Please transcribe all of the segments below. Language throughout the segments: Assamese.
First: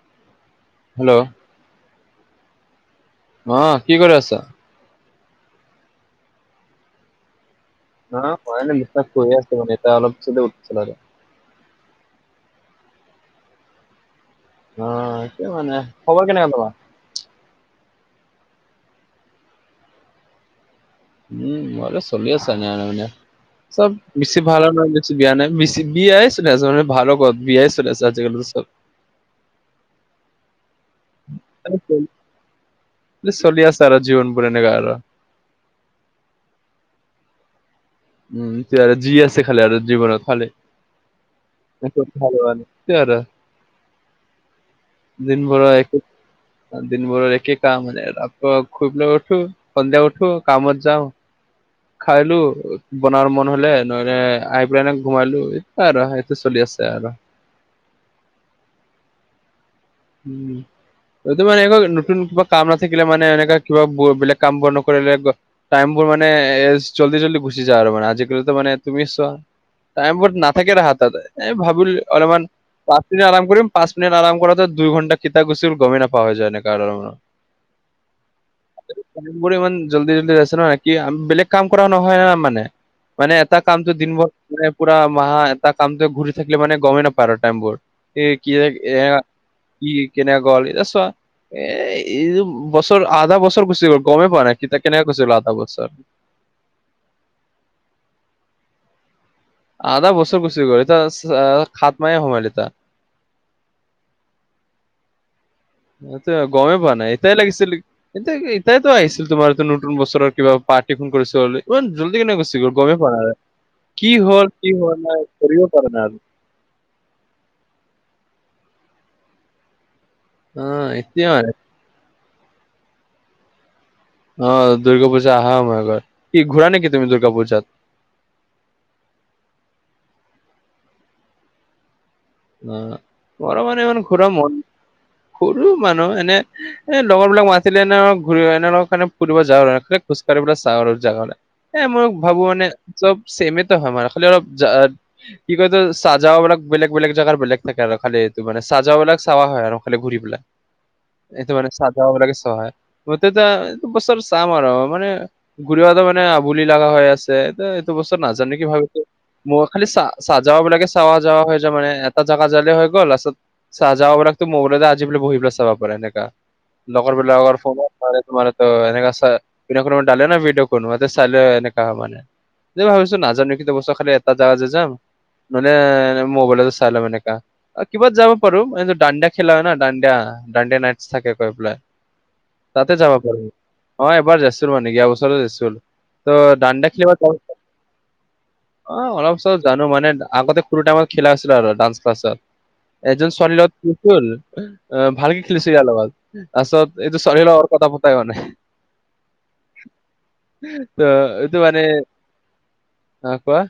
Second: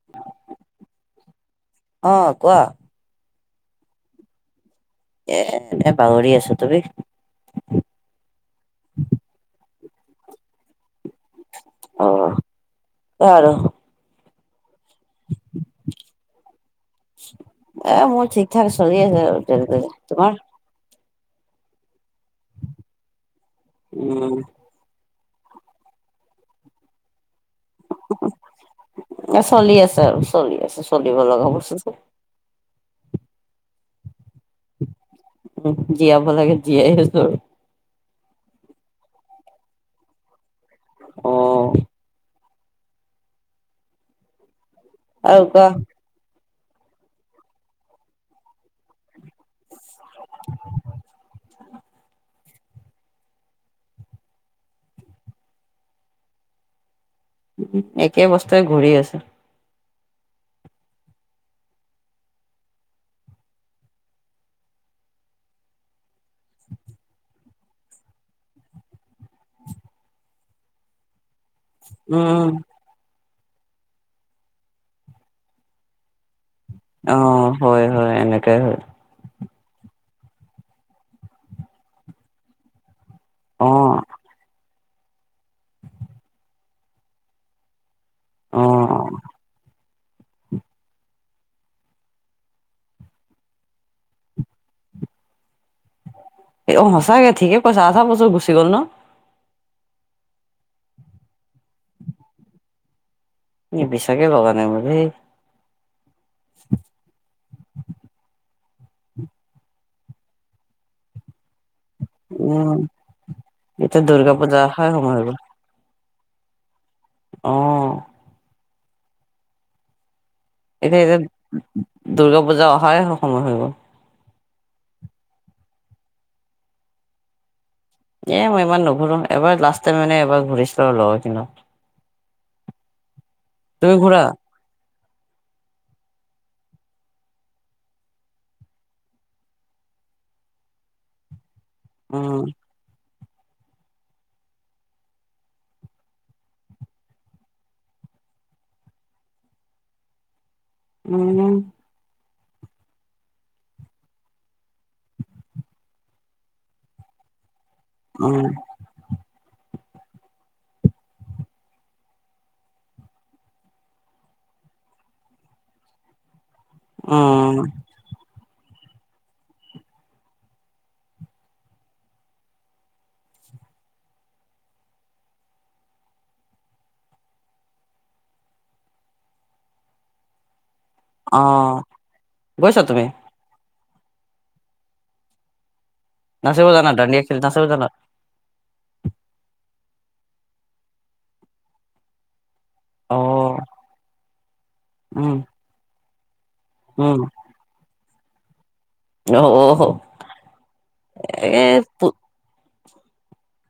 [inaudible] হেল্ল'। অঁ কোৱা? অ কি কৰি আছা? এ এনে বাগৰি আছো তুমি? না হোৱা নাই বিচনাত পৰি আছিলো মানে এতিয়া অলপ চলপ উঠিছি লোগে। অঁ বাৰু। অ কি মানে খবৰ কেনেকুৱা তোমাৰ? এ মোৰ ঠিক ঠাক চলি আছে আৰু তেনেক তোমাৰ? উম মইত চলি আছো ন মানে চব উম বেছি ভাল নহয়। বিয়া নাই মি বিয়াই চলি আছে মানে ভালৰ কত বিয়াই চলি আছে আজিকালি চব। এ চলি আছে আৰু চলি আছে চলিব লগা বস্তু যে। মানে চলি আছে আৰু জীৱন বোৰ এনেকা আৰু। উ জীয়াব লাগে জীয়াই আছো আৰু। উম আৰু যি আছে খালি আৰু জীৱনত খালি অ ভাল। টো আৰু আৰু দিন ভৰা কোৱা এক। দিন ভৰৰ একেই কাম [inaudible] খুব লৈ উঠো। সন্ধিয়া উঠো কামত যাওঁ। খাইলো বনোৱাৰ মন হলে নহ আহ পেলাই এনে ঘুমাইলো এ আৰু সেইটো চলি আছে আৰু। একে বস্তুৱে ঘূৰি আছে। উম। সটো মানেুৱ নতুন কিবা কাম নাথাকিলে মানে এনেককাা কিবা বেলেগ কাম বোৰ নকৰিলে। টাইমবোৰ মানে এ জল্দি জল্দি গুচি যায় আৰু মানে আজিকালি মানে তুমি ছোৱা, টাইম ব না থাকে ৰা হাততে ভাবিম অলপমান উম পাঁচ মিনট আৰম কৰিম পাঁচ মিনিট আৰম কৰাটো। দুই ঘণ্টা কেতিয়া গুচি গল গমে নাপোৱা যায়নেক। অঁ হয় হয় এনেকে হয়। ইমান জল্দি জল্দি আছে ন কি বেলেগ কাম কৰা নহয় ন মানে। মানে এটা অ কামটো দিনবোৰ মে পুৰা মাহা এটা কামটো ঘূৰি থাকিলে মানে গমেই নাপায় টাইমবোৰ। এ কি অ যে এ কি কেনে গল এতিয়া ছোৱা। এ এই বছৰ আধা বছৰ গুচি গ'ল গমেই পোৱা নাই কেতিয়া কেনেকে গুচি গ'ল আধা বছৰ। এ অ সঁচাকে ঠিকেই কৈছা আধা বছৰ গুচি গল ন? আধা বছৰ গুচি গ'ল এতি খাত মায়ে সোমাল এতিয়া। বিশছাকে লগা নাই বে। গমেই পোৱা নাই এতাই লাগিছিল এতিয়া এতাইো আহিছিল তোমাৰটো নতুন বছৰৰ কিবা পাৰ্টি ফোন কৰিছিল বুলি। ইমান জল্দি কেনে গুচি গ'ল উম গমেই পোৱা নাই, এতিয়া কি দুৰ্গা হ'ল, পূজা কি অহাৰ হোৱা সময় হৈ নাই গ'ল ধৰিব পৰা নাই আৰু। অ'। অ এতিয়া মানে এতিয়া দুৰ্গা পূজা অহাযে সময় হৈ গ'ল। অ', দুৰ্গা পূজা অহা সমই হৈ গ'ল কি ঘূৰা নেকি তুমি দুৰ্গা পূজাত। এ মই ইমান নুঘুৰো এবাৰ লাষ্ট টাইম মানে এবাৰ ঘূৰি চু লগৰ কিনা। অ', ঘৰৰ মানে ইমান ঘূৰা মন, ঘূৰো মানুহ এনে। এ লগৰ বিলাক মাতিলে এনে ঘূৰি এনেৰ কাৰণে ফুৰিব যাওঁ খজকাঢ়িবিল চাওঁ আৰু এ মই ভাবো উম, মানে। চব চেমেটো হয় মাৰ খালি অলপ জা কি কো এটো সজাও বিলাক বেলেক বেলেগ জাগাৰ বেলেগ থাকে আৰু খালি এইটো মানে চাজা বিলাক সৱ হৈ আৰু খালি ঘূৰি পেলাই। উম, এইটো মানে চাহ ধা হুবলগে চহায় গুতেত বছৰ সম আৰু মানে ঘূৰিৱা মানে আবুলি লগা হৈ আছে এটো বস্তু উম, নাজানো কি ভালকৈ, মই খালি চা-চা সজাৰ বিলাকে চাৱা যাৱা হুই মানে এটা জাগা জাললে হৈ গ'ল আছ সজাৰ বিলাকতো মোৰ বুকুতে আজিলে বহি পেলাই চাব পাৰে সেনেককা। লগৰ বিলাকৰ উম, ফোন মানে তোমাৰ ত এনে ডালে ন ভডঅ' কোন ম চাই এনেকা মানে। এই ভাবিছো নাজানো কিন্তু বস্তু খালি এটা জাগা যে যাম নহ'লে মোবাইলত চাই ল'ম এনেকা কিবাত যাব পাৰোঁ হেজে দাণ্ডিয়া খেলা দাণ্ডিয়া দাণ্ডিয়া নাই। থাকে ক পেলাই অ'। গৈছা তাতে তুমি? যাবা পাৰ। অ', এবাৰ যাইছিলো মানে কি বছৰতো যাইছিল নাচিব জানা? তদাণ্ডিয়া খেলিব দাণ্ডিয়া যাওঁ খেল নাচিব জানা? আহ অলপ চলপ জানো মানে আগতে কোনো টাইমত খেলা আছিল আৰু ডান্স ক্লাছত। এজন ছোৱালী অ', লগত কচল উম, ভালকে খেলিছ যালগত। তাৰপিছত উম, এইটো ছোৱালী লগত কথা পতা হোৱানাই। অ', অহ তটো এ মানে, অ', কোৱা।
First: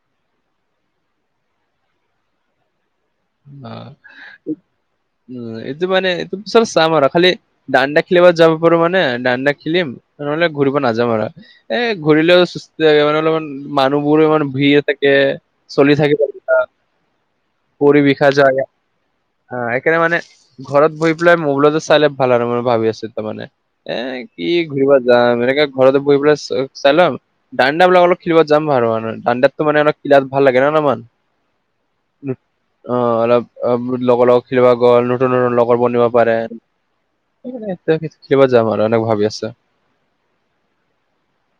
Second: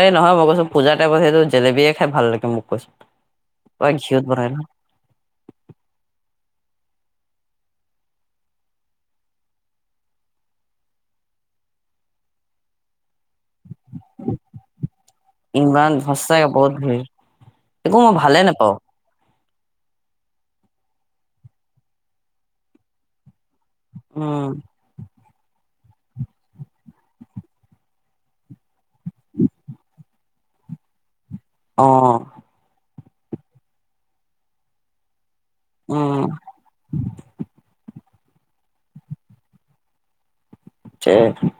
এই নহয় মই কৈছো পূজাৰ টাইমত সেইটো জেলেবিয় খাই ভাল লাগে মোক কৈছো। পুৰা অ', ঘিউত বনাই ন? উম এইটো মানে এইটো চব সম আৰু খালি দাণ্ডিয়া খেলিব যাব পাৰো মানে দাণ্ডিয়া খেলিম নহ'লে ঘূৰিব নাযাম আৰু। এ ঘূৰিলেও চুস্থ থাকে মানে অলপমান মানুহবোৰ ইমান ভিৰ থাকে।। ইমান সঁচাকে বহুত ভিৰ। একো পৰি মই বিষয় ভালে যাই। নাপাওঁ। হা এইকাৰে মানে ঘৰত বহি পেলাই মবোলতো চাইলে ভাল আৰু মই ভাবি আছো তাৰমানে। এ উম, কি ঘূৰিব যাম এনেকে ঘৰতে বহি পেলাই চাইলাম। দাণ্ডিয়া বিলাক অলপ খেলিব যাম আৰু দাণ্ডিয়াটো মানে অলপ খিলাত ভাল লাগে নমান। অ'। অ', অলপ লগৰ লগত খেলিব গ'ল নতুন নতুন লগৰ বনিব উম, পাৰে। এতিয়ািবা যাম আৰু এনেক ভাবি আছছে। [unintelligible]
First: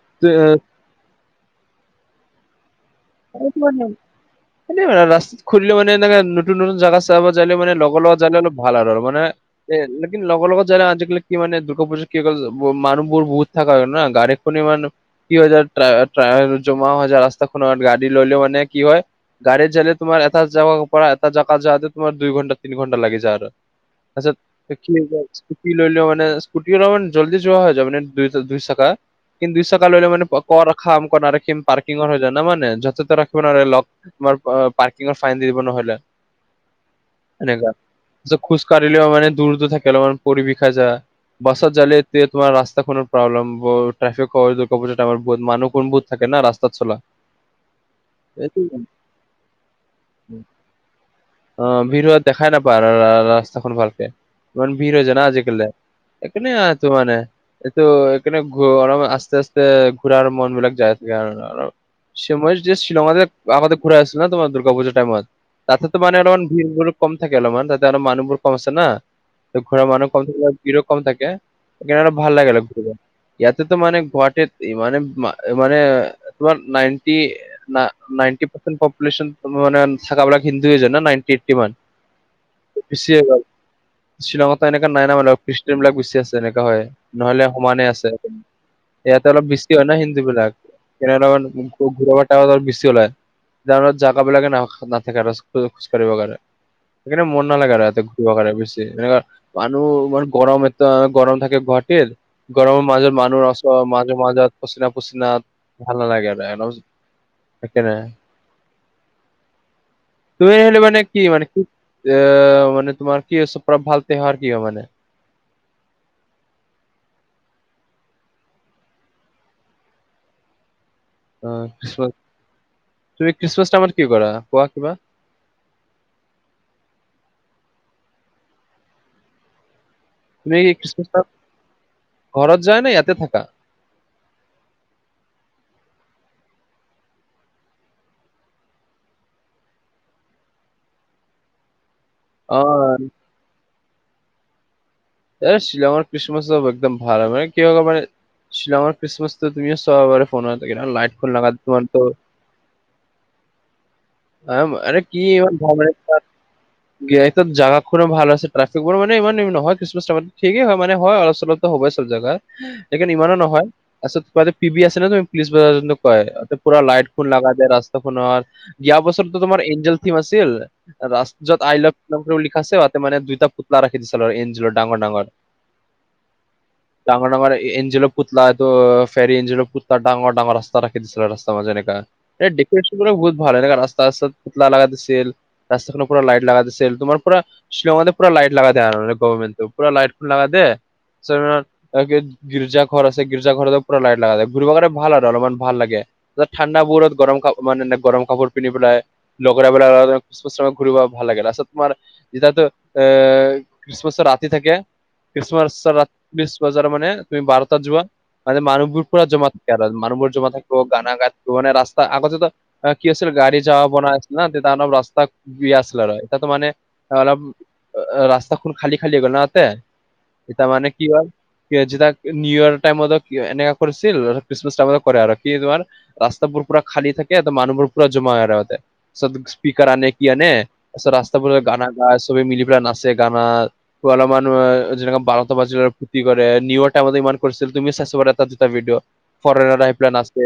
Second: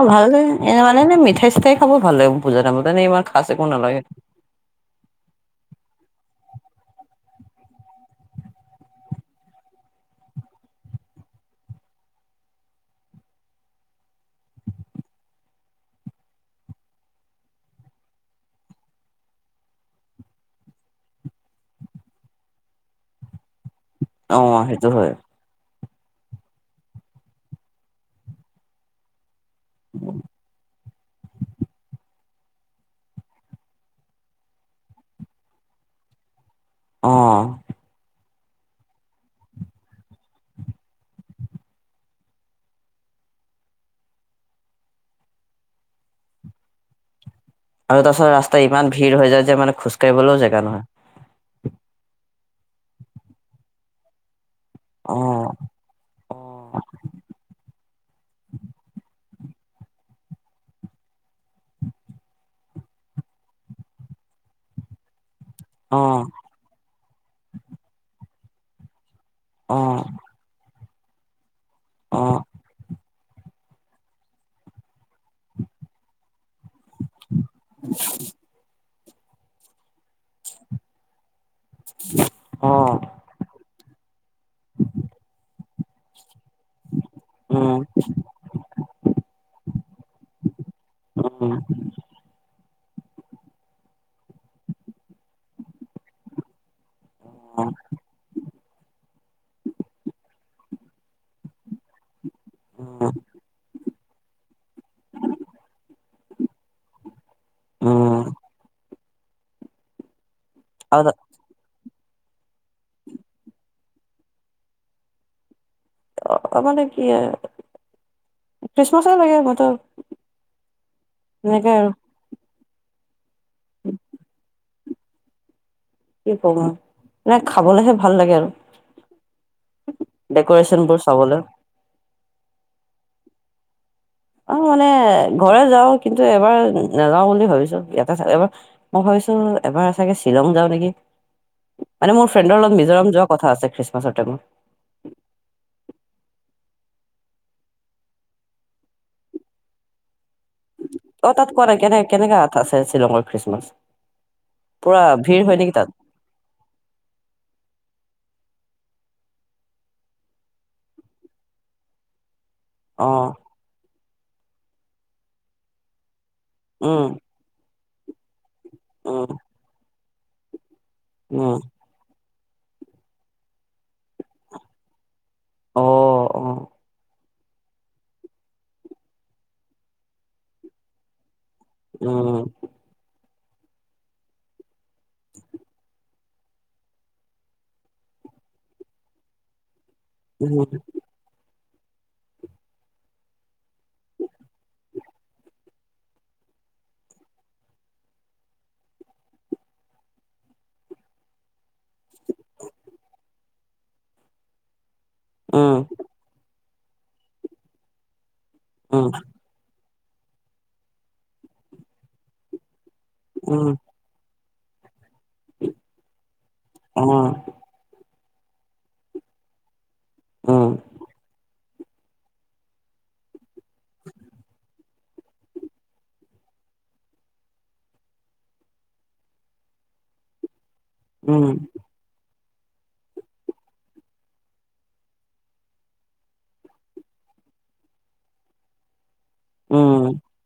অ', ভাল ল এনে মানে এ মিঠাই চিঠাই খাব ভাল লাগে বুজা তিমত এনে ইমান কাষ একো নালাগে। এ ৰাস্তাত খুলে মানে এনেকে নতুন নতুন জগা চাব যাইে মানে লগৰ লগত যালে অলপ ভাল আৰু মানে এ লেকিন লগৰ লগত জায়ে আজিকালি কি মানে দুৰ্গা পুজা কি মানুহবোৰ বহুত থকা হয় না গাড়ীৰ পুনি মান কি হৈ যায় জমা হৈ যায় ৰাস্তাখনৰ গাড়ী ললে মানে কি হয গাডী জেলে তোমাৰ এটা জোগাৰ পৰা এটা জেগাত যওঁতে তোমাৰ দুই ঘণ্টা, তিনি ঘণ্টা লাগি যায় আৰু। অ', তাচত সেইটো হয় কি স্কুটি লৈলেও মান স্কুটি অলমান জল্দি যোৱা হৈ যায় মানে দুই দুই চকা কিন্তু দুই চাকা ললে মানে কৰ ৰখাম কৰ নাৰাখিম পাৰ্কিঙৰ হৈ যায় না মানে য যতে ৰাখিব নোৱাৰে লক তোমাৰ পাৰ্কিঙৰ ফাইন দি দিব নহলে অ', এনেকুৱা খোজকাঢ়িলেও মানে দূৰতত থাকে মানে পৰি বিষাই‌ যা বছত জালে তে তোমাৰ ৰাস্তাখনৰ প্ৰব্লেমবৌৰ ট্ৰাফিক [unintelligible] মানুহ খন বুহুত থাকে ন ৰাস্ তাত চলা আৰু তাৰপাছত এইটো ৰাস্তা ইমান ভিৰ হৈ যায় যে মানে খোজকাঢ়িবলো জেগা নহয় অ ভিৰ হোৱা দেখাই নাপায় আৰু ৰাস্তাখন ভালকে ইমান ভিৰ হৈ যানা অ', আজিকালি একোনাই অ', টো মানে এটো এখানে গো অলপমান আস্তে আ স্তে ঘোৰাৰ মন বিলাক যায় থাকে আৰু আৰু সময় যে শ্বিলংত যে আমতে ঘূৰা আছিল ন তোমাৰ দুৰ্গা পূজাৰ টাইমত ততেতো অ', অলমান ভিৰবোৰো কম থাকে অলপমান তাতে আৰু মানুহবোৰ কম আছে না ঘূৰা অ', মানুহ কম থাকে ভিৰো কম থাকে সেকানে অলপ ভাল অ', লাগে লা ঘূৰিব ইয়াতেতো মানে গুৱাহাটীত ইমানে মানে তোমাৰ নাইনটি নাইনটি পাৰ্চেট পপোশলিচন ত মই মানে থাকাবিলাক হিন্দু জানা নাইননি এইটি মান অ গুচায়ে গ'ল শ্বিলঙত এনেকা নাই নাই মানে খ্ৰীষ্টিয়ান বিলাক বেছি আছে যেনেকা হয় নহলে উম, সমানে আছে ইয়াতে অলপ বেছি হয় ন হিন্দু বিলাক উম, [unintelligible] বছি ওলায়ৰ জাগাব বিলাকে নাথাকে আৰু স্কে খোজ কাঢ়ি বাৰে সেইে মন উম, নালাগে আৰু এতে বেছি মনে [unintelligible] মানুহ মান গৰম এ গৰম থাকে ঘটে গৰমৰ উম, মাজত মানুহচচ মাজে মাজত পচিনা পচিনাত ভাল ন লাগে আৰু সেইকাৰণে [unintelligible] লৈ আহিলোঁ মানে আৰু কি মানে কি আহ মানে তোমাৰ কি ভাল হয়‌ কি তিয়হাৰ কি মানে অ অ মানে কি খ্ৰীষ্টমাছৰ লাগৈ মইতো অ এনেকে আৰু খ্ৰীচম তুমি খ্ৰীচমাছ টাইম কি কৰা কোৱা কিবা কি কম আও খাবলৈহে ভাল লাগে আৰু তুমি ডেক'ৰেচনবোৰ খ্ৰীষ্টমছ চাবলৈ। ঘৰত যায় না ইয়াতে থাকা অ মানে ঘৰে যাও কিন্তু এবাৰ নাযাও বুলি ভাবিছো ইয়াতে এবাৰ মই ভাবিছো এবাৰ চাগে শ্বিলং যাওঁ নেকি মানে মোৰ ফ্ৰেণ্ডৰ লগত অ মিজোৰাম যোৱা কথা আছে খ্ৰীষ্টমাছৰ টাইমত। এই শ্বিলঙৰ খ্ৰীষ্টমাছ একদম ভাল হয় মানে কি হ'ব পাৰে শ্বিলং খ্ৰীষ্টমাছ টো তুমিও চাবা পৰা ফোনত এইকেইটা লাইট অ তাত কোৱা নাই কেনে [unintelligible] কেনেকা আছে শ্বিলঙৰ খ্ৰীষ্টমাছ। অহ আৰে পুৰা কি ভিৰ হয় নেকি ইমান তাত [unintelligible] এই জাগা খনে ভাল আছে ট্ৰেফিক কৰ মানে ইমান নহয় কিছু ঠিকেই হয় মানে হয় অলপ চলপ ত সবই জেগাই। অ লেকিন ইমানো নহয় আছত পি বি আছে ন তুমি পুলিছ বজা যোনটো কয় পুৰা উম লাইট ফুল লগা দিয়েয ৰাস্তা খনৰ ইয়াৰ উম বছৰতো তোমাৰ এঞ্জেল থিম আছিল। ৰাছ উম য'ত আই লাভ ইউ লিখা আছে আও ইয়াতে মানে দুয়োটা পুতলা ৰাখি দিছিল আৰু এঞ্জেলৰ ডাঙৰ ডাঙৰ অ অ ডাঙৰ ডাঙৰ এঞ্জেলৰ পুতলাটো ফেৰি এঞ্জেলৰ পুতলা ডাঙৰ ডাঙৰ ৰাস্তাত ৰাখি দিছিল উম [unintelligible] এ ডেকৰেচন বহুত ভাল এনেকা ৰাস্ত ৰাস্তাত লাগা থৈছিল। ৰাস্তাতনো পুৰা লাইট লাগা থৈছিল, তোমাৰ পুৰা শ্বিলঙতে পুৰা লাইট লাগা [unintelligible] গভাৰমেনটো পুৰা লাইট লাগা দে উম [unintelligible] গিৰ্জা ঘৰ আছে গিৰ্জা ঘৰতো পুৰা লাইট লাগা দে, ঘূৰিব কাৰণে ভাল আৰু অলপমান ভাল লাগে, পিছত ঠাণ্ডাবোৰত গৰম কাপ মানে এনে গৰম কাপোৰ পিন্ধিবলৈ আহে। লগৰাবেলা [unintelligible] ঘূৰিব ভাল লাগে, লাষ্টত তোমাৰ [unintelligible] কিচমাচৰ ৰাতি থাকে খ্ৰীষ্টমাছ উম [unintelligible] বজাৰ মানে তুমি বাৰটাত যোৱা মানে মানুহবোৰ উম পুৰা জমা গেদাজ, মানুহবোৰ জমা থাকিব, গানা গাই থাকিব মানে ৰাস্তা আগতেতো কি আছিল গাড়ী উম যাৱা বনাই আছিল না তেতিয়া অলপ ৰাস্তা বেয়া আছিল আৰু এতিয়াতো মানে অ অলপ ৰাস্তাখন খালী খালী হৈ গ'নাওতে, এতিয়া উম মানে কি হ'ল যেতিয়া নিউ ইয়াৰ টাইমত এনেকা কৰিছিল, খ্ৰীষ্টমাছ টাইমত কৰে আৰু কি তোমাৰ ৰাস্তাবোৰ পুৰা খালী থাকে ত' মানুহবোৰ পুৰা জমা হয় ইয়াৰ আগতে পিছত স্পিকাৰ আনে কি আনে পিছত উম ৰাস্তাবোৰে গানা আ, চবেই মিলি পেলাই নাচে গানা ত' অলপমান মা জেনেকা বাৰটা বাজিলে তি কৰে, নিউ অৰ টাইমতে [unintelligible] ফৰেনাৰ আহি পেলাই উম নাচে,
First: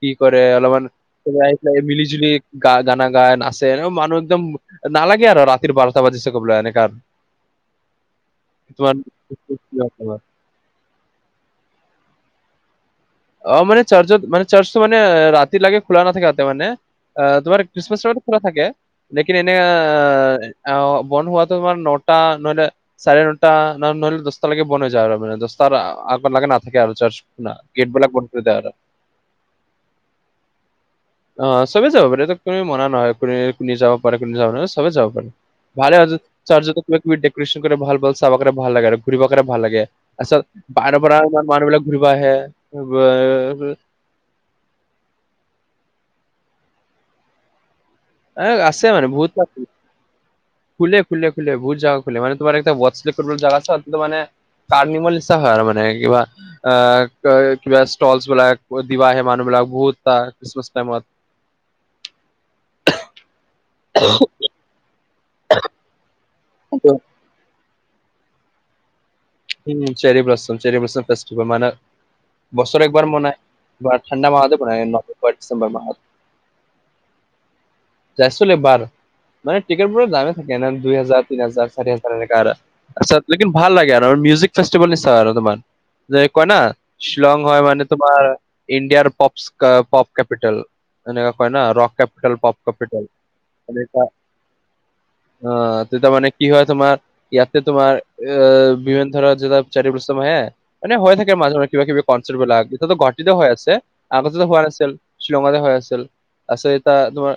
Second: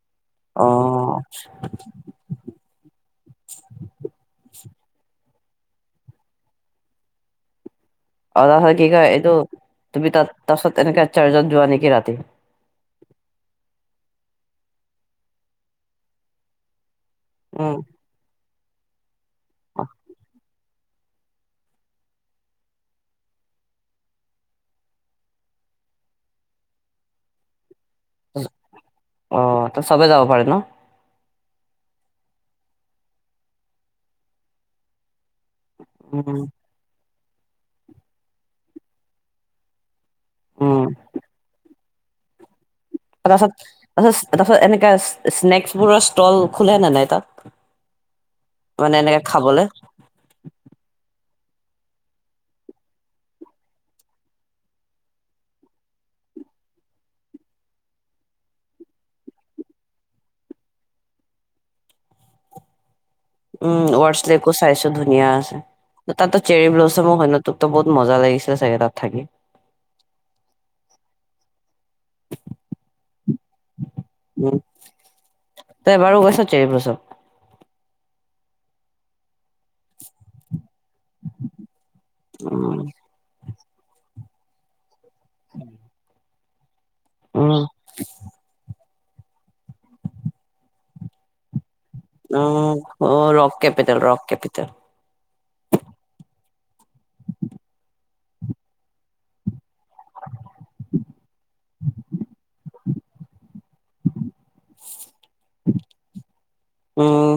কি কৰে অ অলপমান পেলাই মিলি জুলি গা-গানা গায়, নাচে মানুহ একদম নালাগে আৰু ৰাতিৰ বাৰটা বাজিছে কবলৈ এনেকা [unintelligible] কি কয় এইটো তোমাৰ তুমি তাত তাৰপাছত এনেকে চাৰ্জত যোৱা নেকি ৰাতি? অ' মানে চাৰ্চত মানে চাৰ্চটো মানে ৰাতি লাগে খোলা নাথাকে তাতে মানে। আ, তোমাৰ উম খ্ৰীষ্টমাছৰ খোলা থাকে লেকিন এনে অ' বন্ধ হোৱাটো তোমাৰ নটা নহ'লে চাৰে নটা ন-নহ'লে দহটা লাগে বন হৈ যায় আৰু মানে দহটাৰ আগত লাগে নাথাকে আৰু [unintelligible] গেইটবিলাক অ' ত' চবেই যাব পাৰে ন'? অ' চবেই যাব পাৰে এইটো কোনো মনা নয়নে কোনে যাব পাৰে কোনে যাব নাৰে, চবেই যাব পাৰে। ভালে হ'ল উম চাৰ্জত [unintelligible] তুমি কুইট ডেক'ৰেচন কৰি ভাল পোৱা, চাবা কাৰণে ভাল লাগে আৰু ঘূৰিব কাৰণে ভাল লাগে। তাৰছত উম, বাহিৰৰপৰা ইমান মানুহবিলাক ঘূৰিব আহে [unintelligible] তাৰ তাৰাছত এনেকা স্নেকছবোৰৰ ষ্টল খোলে নে নাই তাত? এ মানে এনেকে খাবলৈ। খুলে খুলে খুলে বহুত জাগা খুলে, মানে তোমাৰ এটা [unintelligible] কাৰ্ণিবল ইচ্ছা হয় আৰু মানে কিবা আ, কিবা ষ্টলছবিলাক দিব আহে মানুহবিলাক বহুত খ্ৰীষ্টমাছ টাইমত। [inaudible] উম, ৱাৰ্ছ লেকো চাইছোঁ ধুনীয়া আছে, তাতো চেৰি ব্লচমো হয় ন'? তততো বহুত মজা লাগিছে চাগে তাত থাকি? উম, cherry blossom cherry blossom festival মানে বছৰে একবাৰ মনাই, ঠাণ্ডা মাহতে মনাই, নৱেম্বৰ ডিচেম্বৰ মাহত। চেৰিব্লচম যাই চলে একবাৰ। মানে টিকেটবোৰ দামেই থাকে না, দুই হাজাৰ, তিন হাজাৰ, চাৰি হাজাৰ এনেকা আৰু উম, তাৰছত লেকিন ভাল লাগে আ মিউজিক ফেষ্টিভেল নি চাই আৰু তোমাৰ, যে কয় না শ্বিলং উম, হয় মানে তোমাৰ ইণ্ডিয়াৰ পপছ আ, পপ কেপিটেল এনেকে কয় না ৰক কেপিটেল পপ উ, capital rock capital, rock capital. অ' তেতিয়া মানে কি হয় তোমাৰ, ইয়াতে তোমাৰ এ বিভেন ধৰা যেতাপ চাৰি বৈশম হে মানে হৈ থাকে মাজে মাজে কিবা কিবি কনচাৰ্টবিলাক এতাটো ঘটিতে হৈ আছে আগতেটো নাছ- ছিল শ্ৰীলংকাতে হৈ আছিল, আছে এতিয়া উম, তোমাৰ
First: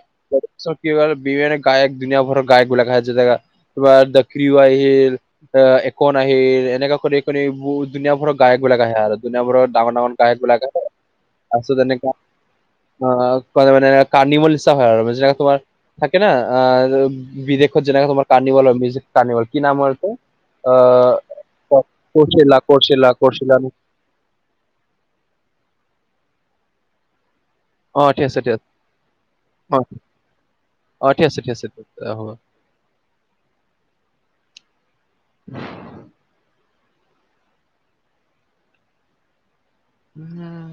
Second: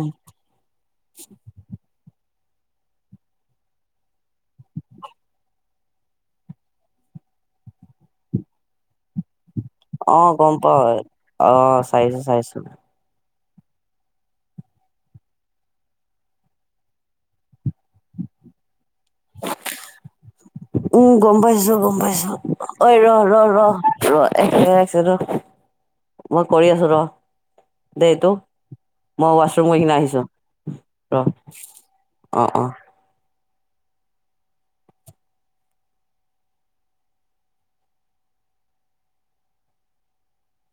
চ কি বাৰে বিভেনে গায়ক দুনীয়া ভৰৰ গায়কবিলাক আহে, যেতিয়া গা- কিবা দাক্ৰিও আহিল আ একন নাহিল এনেকুৱা কৰি কৰি বো দুনীয়া ভৰৰ গায়ক বিলাক আহে আৰ দুুনীয়া ভৰত ডাঙৰ ডাঙৰ অ' গম গায়কবিলাক আহে, পাওঁ। আছো অ' তেনেকুৱা চাইছো চাইছো অ কৰমানে কান্দি নিচানা হয় আৰ মাজে তাকত তোমাৰ থাকে ন আহ বিদেশত যেনেকে তোমাৰ কাৰ্ণিভল হ'ল মিউজিক কাৰ্নিভল কি নামৰ এইটো অ উম, গম পাইছো গম পাইছো কৰ্চিলা অই কৰ্চিলা ৰ ৰ কৰ্চিলা ৰ ৰ এক ছেকেণ্ড এক ছেকেণ্ড ৰ, মই কৰি আছো ৰ। অ দেই ঠিক এইটো আছে ঠিয়াত মই ৱাছৰুম অ, গৈ কিনে আহিছো অ ৰ। ঠিক আছে ঠিক আছে, অ হ'ব। উহু।